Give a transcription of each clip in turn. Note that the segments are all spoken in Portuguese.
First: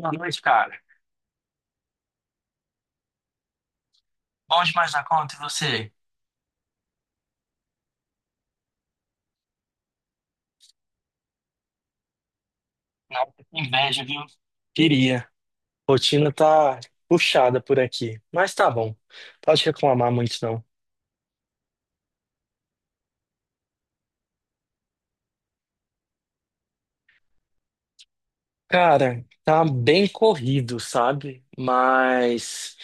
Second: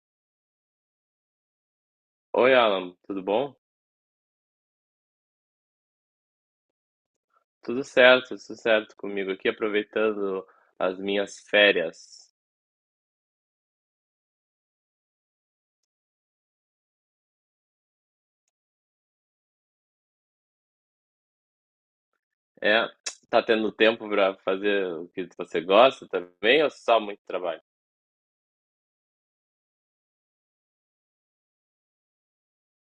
Boa noite, cara. Oi, Alan, tudo bom? Bom demais na conta, e você? Tudo certo comigo aqui, aproveitando as minhas férias. Nada, inveja, viu? Queria. Rotina tá puxada por aqui, mas tá bom. Pode reclamar muito, não. É, tá tendo tempo para fazer o que você gosta também ou só muito trabalho? Cara, tá bem corrido, sabe? Mas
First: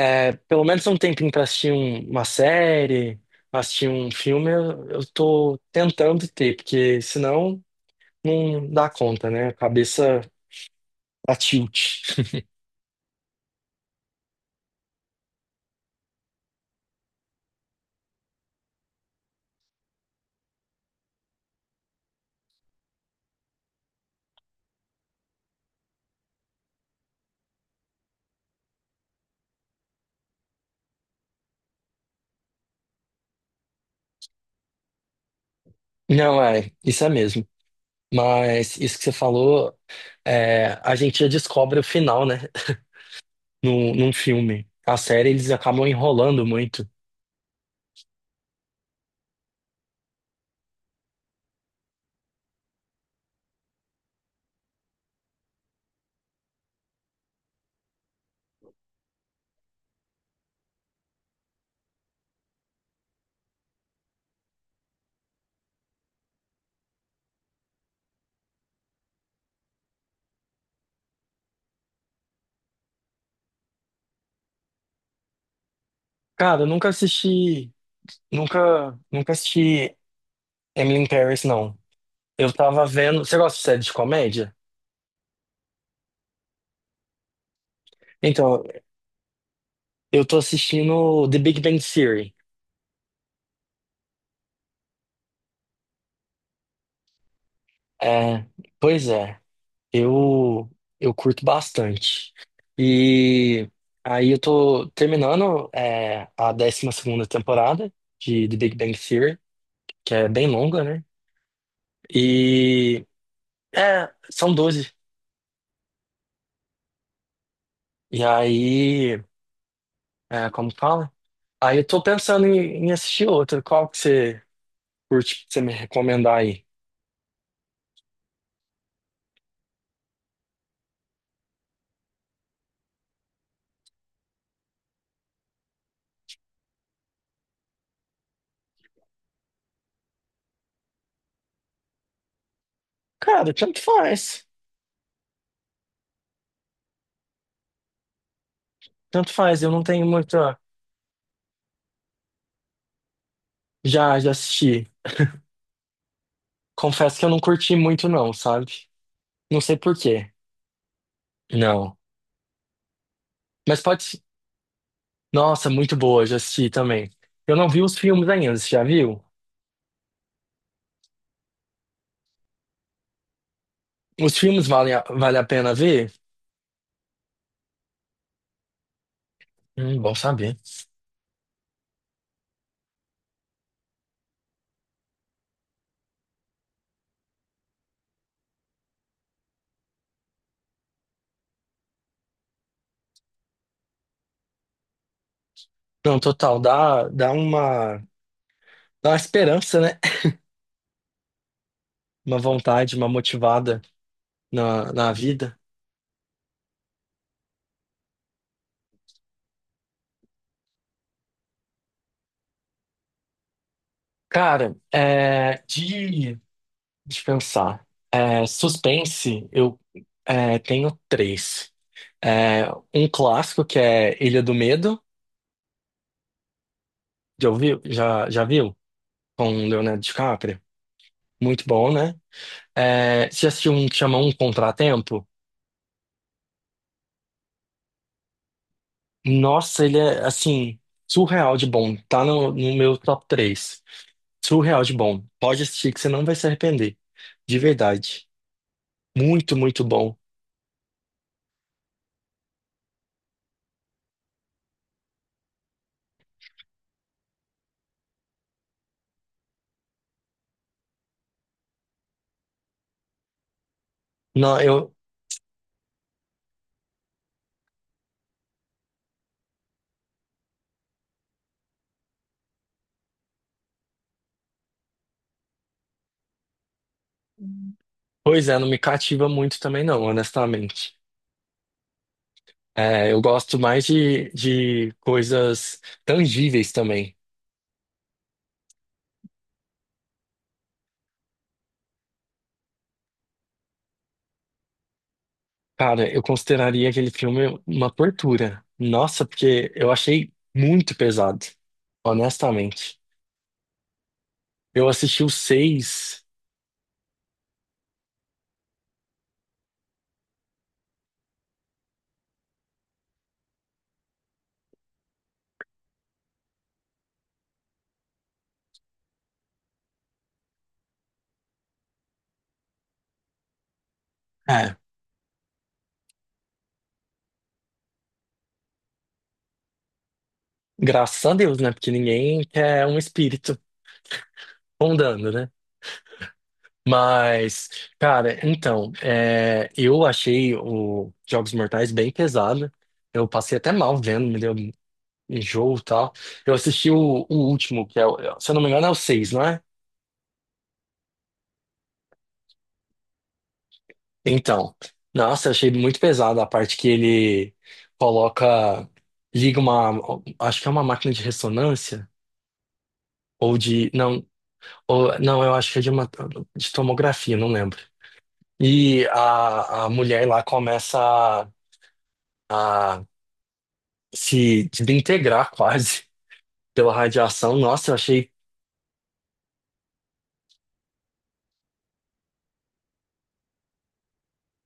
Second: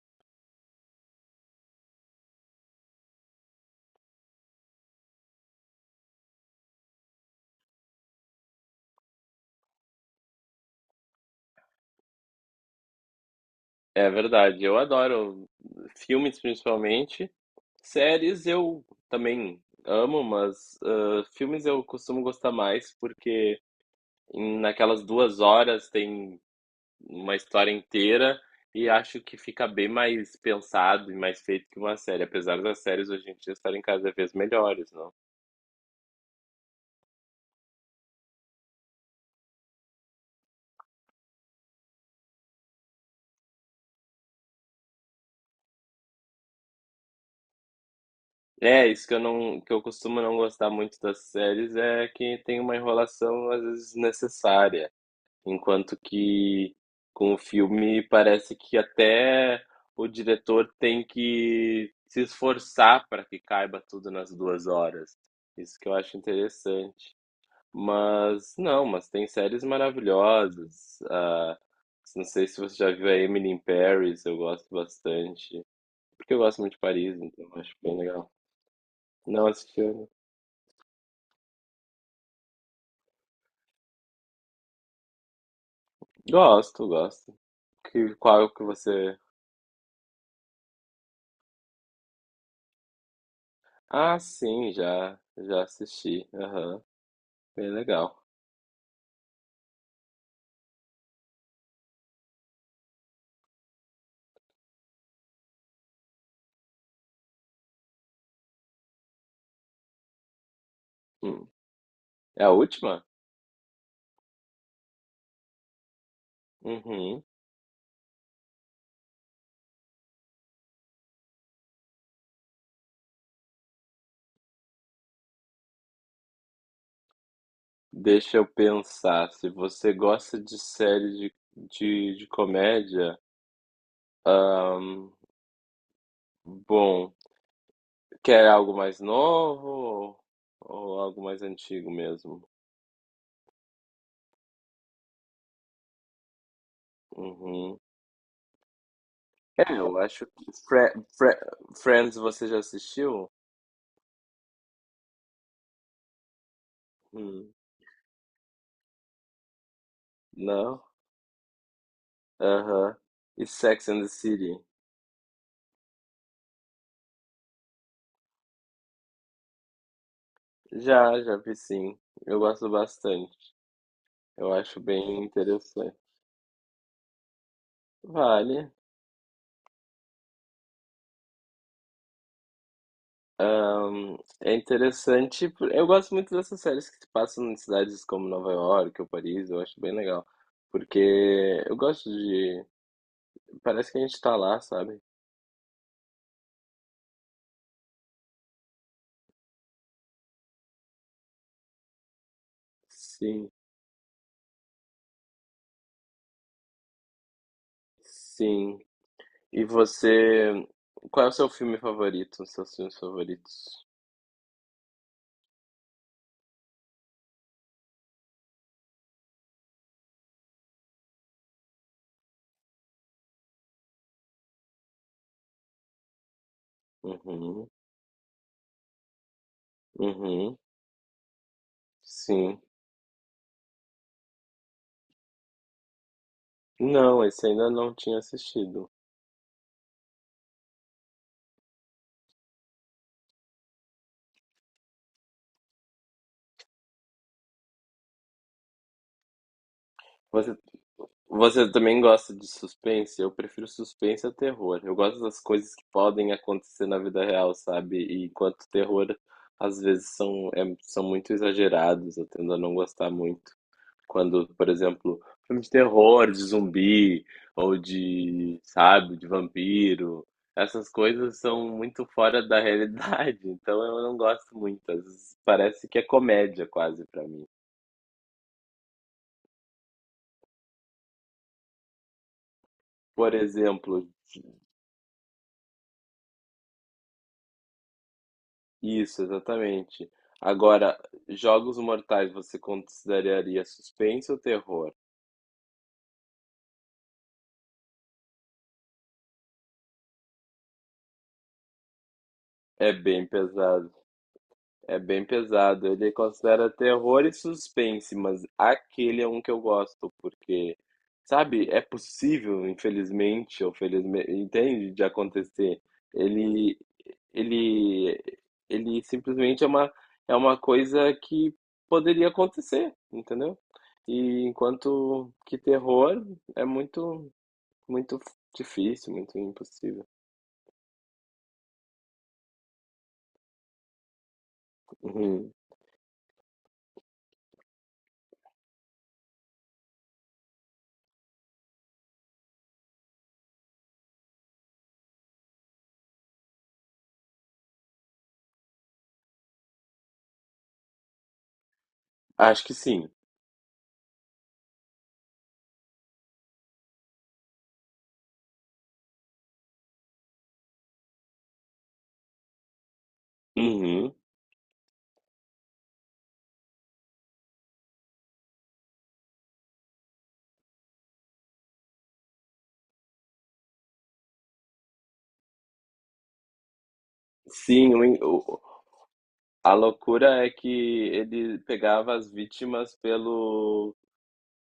é, pelo menos um tempinho pra assistir uma série, assistir um filme, eu tô tentando ter, porque senão não dá conta, né? A cabeça tá tilt. É verdade, eu adoro filmes principalmente. Séries eu também amo, mas filmes eu costumo gostar mais porque naquelas 2 horas tem uma história inteira e acho que fica bem mais pensado e mais feito que uma série, apesar das séries hoje em dia estarem cada vez melhores, não? Não, é, isso é mesmo. Mas isso que você falou, é, a gente já descobre o final, né? Num filme. A série eles acabam enrolando muito. É, isso que eu costumo não gostar muito das séries é que tem uma enrolação às vezes desnecessária, enquanto que com o filme parece que até o diretor tem que se esforçar para que caiba tudo nas 2 horas. Isso que eu acho interessante. Mas não, mas tem séries maravilhosas. Não sei se você já viu a Emily in Paris, eu gosto bastante. Porque eu gosto Cara, eu muito de nunca Paris, então eu assisti. acho bem legal. Nunca, nunca Não assisti assistiu? Emily in Paris, não. Eu tava vendo. Você gosta de série de comédia? Gosto, gosto. Qual Então, que você. eu tô assistindo The Big Bang Theory. Ah, sim, já assisti. Aham, bem legal. É, pois é, eu eu curto bastante. E aí eu tô terminando é, a 12ª temporada de The Big Bang Theory, que é bem longa, né? Hum. É a última? E é, são 12. Uhum. E aí, é, como que fala? Aí eu tô pensando em assistir outra. Qual que você curte que você me recomendar aí? Deixa eu pensar. Se você gosta de série de comédia, ahn, bom. Quer algo mais novo ou algo mais antigo mesmo? Cara, tanto faz. Uhum. Tanto faz, eu É, não eu tenho acho que muita. Fre Fre Friends você já assistiu? Já, já assisti. Confesso que eu não Hum, curti muito, não, sabe? Não sei por quê. não? Não. Aham. E Mas Sex pode. and the City? Nossa, muito boa, já assisti também. Eu não vi os filmes ainda, você já viu? Já vi sim. Eu gosto bastante. Os Eu filmes acho valem bem vale a pena interessante. ver? Vale. Bom saber. Ahn, É interessante. Eu gosto muito dessas séries que se passam em cidades como Nova York ou Paris. Eu acho bem legal. Porque eu gosto de. Parece que a gente tá lá, sabe? Não, total, dá uma esperança, né? Uma vontade, uma Sim, motivada na vida. sim. E você, qual é o seu filme favorito? Os seus filmes favoritos? Cara, é, de pensar, é, suspense, eu é, tenho três. É, um clássico que é Ilha do Medo, já Uhum, ouviu? Já, já viu? Com o Leonardo uhum, DiCaprio. Muito bom, né? sim. É, você já assistiu um que chama Um Contratempo? Não, esse ainda não tinha assistido. Nossa, ele é, assim, surreal de bom. Tá no meu top três. Surreal de bom. Pode assistir que você não vai se arrepender. De verdade. Muito, muito bom. Você, você também gosta de suspense? Eu prefiro suspense a terror. Eu gosto das coisas que podem acontecer na vida real, sabe? E enquanto terror, às vezes são muito exagerados, eu tendo a não gostar muito. Quando, Não, por eu, exemplo, filmes de terror, de zumbi, ou de, sabe, de vampiro, essas coisas são muito fora da realidade, então eu não gosto muito. Às vezes parece que é comédia quase pra mim. pois é, não me cativa muito também não, honestamente. É, eu Por gosto mais exemplo, de coisas tangíveis também. isso, exatamente. Agora, Jogos Mortais você consideraria suspense ou terror? Cara, eu consideraria aquele filme uma tortura. Nossa, porque eu achei muito pesado, É honestamente. bem pesado. Eu É assisti bem os pesado. Ele seis, considera terror e suspense, mas aquele é um que eu gosto, porque, sabe, é possível, infelizmente, ou felizmente, entende, de acontecer. Ele, ele, ele simplesmente é uma coisa que poderia acontecer, entendeu? E é, enquanto que terror é muito, muito difícil, muito impossível. graças a Deus, né? Porque ninguém quer um espírito rondando, né? Uhum. Mas, cara, então, é, eu achei o Jogos Mortais bem pesado. Eu passei até mal vendo, me deu um enjoo e tal. Eu assisti o último, que é, se eu não me engano, é o seis, não é? Acho que sim. Então, nossa, eu achei muito pesado a parte que ele coloca, liga uma, acho que é uma máquina de ressonância ou de, Uhum. não, ou, não, eu acho que é de uma, de tomografia, não lembro. E a mulher lá começa a se desintegrar quase pela radiação. Nossa, Sim. eu achei A loucura é que ele pegava as vítimas pelo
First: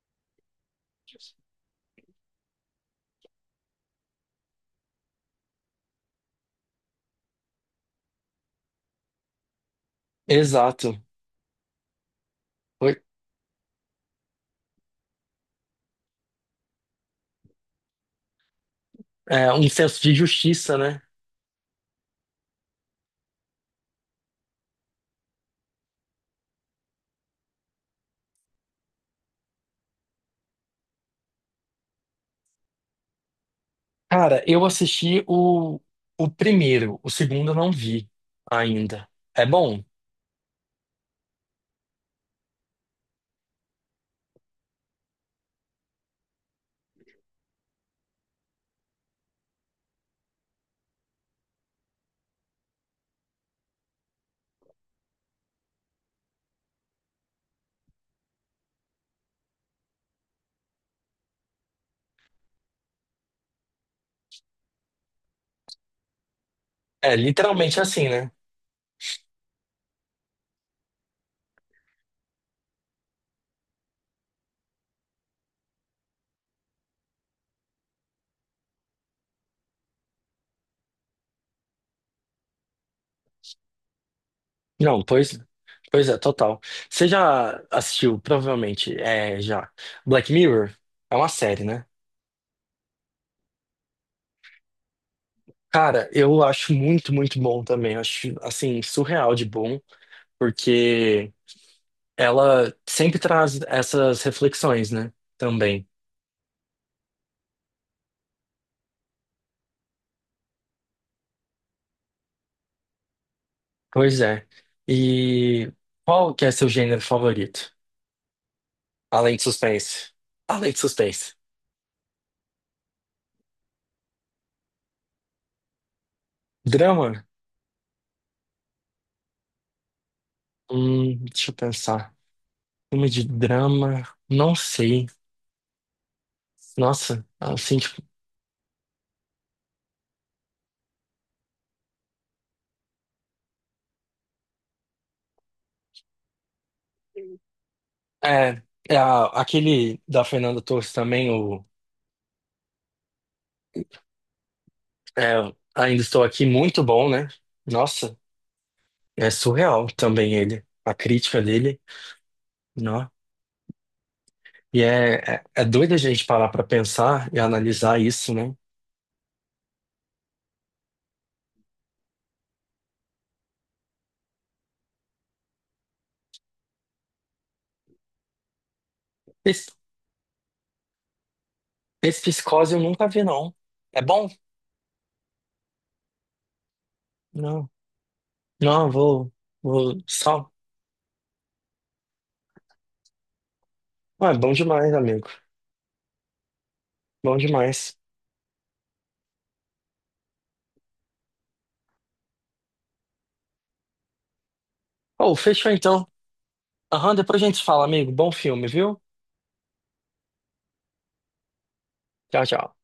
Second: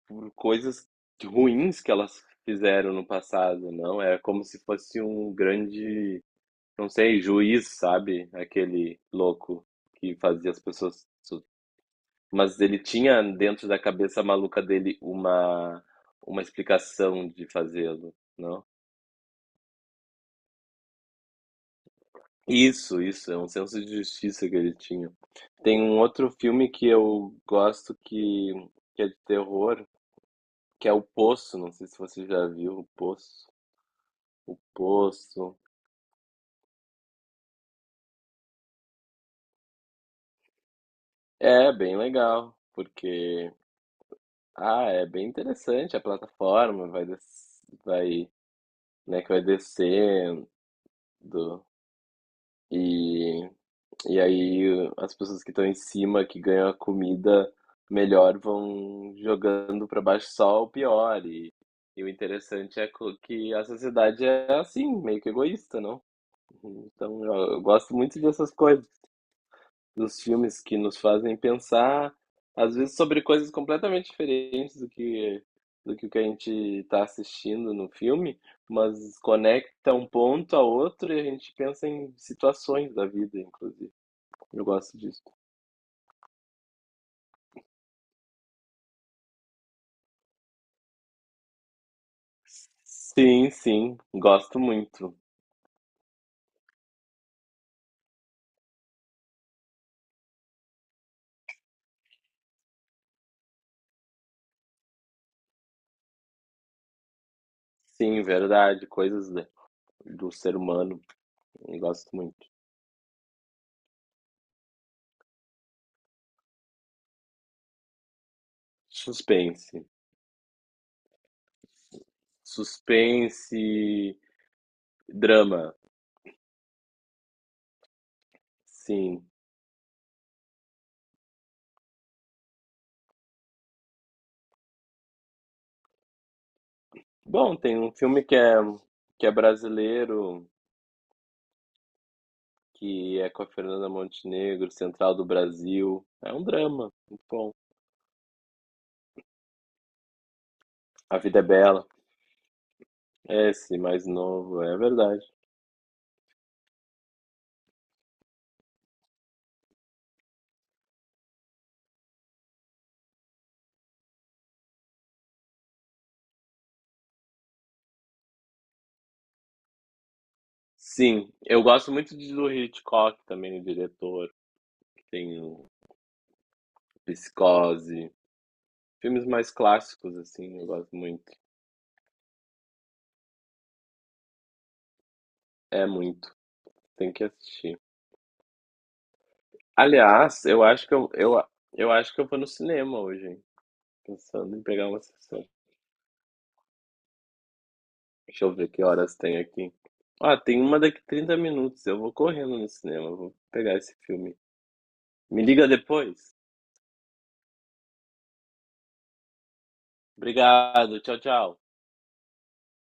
por coisas ruins que elas fizeram no passado, não? É como se fosse um grande, não sei, juiz, sabe? Aquele louco que fazia as exato. pessoas. Mas ele Foi, tinha dentro da cabeça maluca dele uma explicação de fazê-lo, não? é, um senso de justiça, né? Isso, é um senso de justiça que ele tinha. Tem um outro filme que eu gosto que é de terror, que é o Poço, não sei se você já viu o Poço. Cara, O eu assisti Poço. o primeiro, o segundo eu não vi ainda. É bom? É bem legal, porque é bem interessante a plataforma, vai, né, que vai descendo e e aí as pessoas que estão em cima que ganham a comida melhor vão jogando para baixo só o pior e o interessante é que a sociedade é assim, meio que egoísta, não? É, Então eu literalmente gosto assim, muito né? dessas coisas, dos filmes que nos fazem pensar, às vezes, sobre coisas completamente diferentes do que o que a gente está assistindo no filme, mas conecta um ponto a outro e a gente pensa em situações da vida, inclusive. Eu gosto Não, disso. pois é, total. Você já assistiu, provavelmente, é, já, Black Mirror? É uma série, né? Sim, sim, gosto muito. Cara, eu acho muito, muito bom também. Eu acho, assim, surreal de bom, porque ela sempre traz essas reflexões, né? Também. Sim, verdade, coisas do ser humano, eu gosto muito. Pois é. E qual que é seu gênero favorito? Além de Suspense. suspense. Além de suspense. Suspense, drama, Drama? sim. Deixa eu pensar. Filme de drama? Não sei. Nossa, Bom, assim, tem um tipo, filme que é, brasileiro, que é com a Fernanda Montenegro, Central do Brasil. É um drama, muito bom. é, é aquele da Fernanda Torres A também, Vida é o Bela, é esse mais novo, é verdade. é, Ainda Estou Aqui, muito bom, né? Nossa, é surreal também ele, a crítica dele, não? E é doido a gente parar pra pensar e analisar isso, né? Sim, eu gosto muito do Hitchcock também, o diretor, que tem o Psicose. Filmes mais Esse, clássicos, assim, eu gosto muito. esse Psicose eu nunca vi, não. É bom? É muito, tem que Não, assistir. não, vou Aliás, só. eu acho que eu vou no cinema hoje, hein? Ah, é bom Pensando em pegar demais, uma amigo, sessão. bom demais. Deixa eu ver que horas tem aqui. Ah, tem uma daqui 30 minutos. Eu vou correndo no cinema, vou pegar esse filme. Oh, Me liga fechou então. depois. Aham, depois a gente fala, amigo, bom filme, viu? Obrigado, tchau, tchau. Tchau, tchau.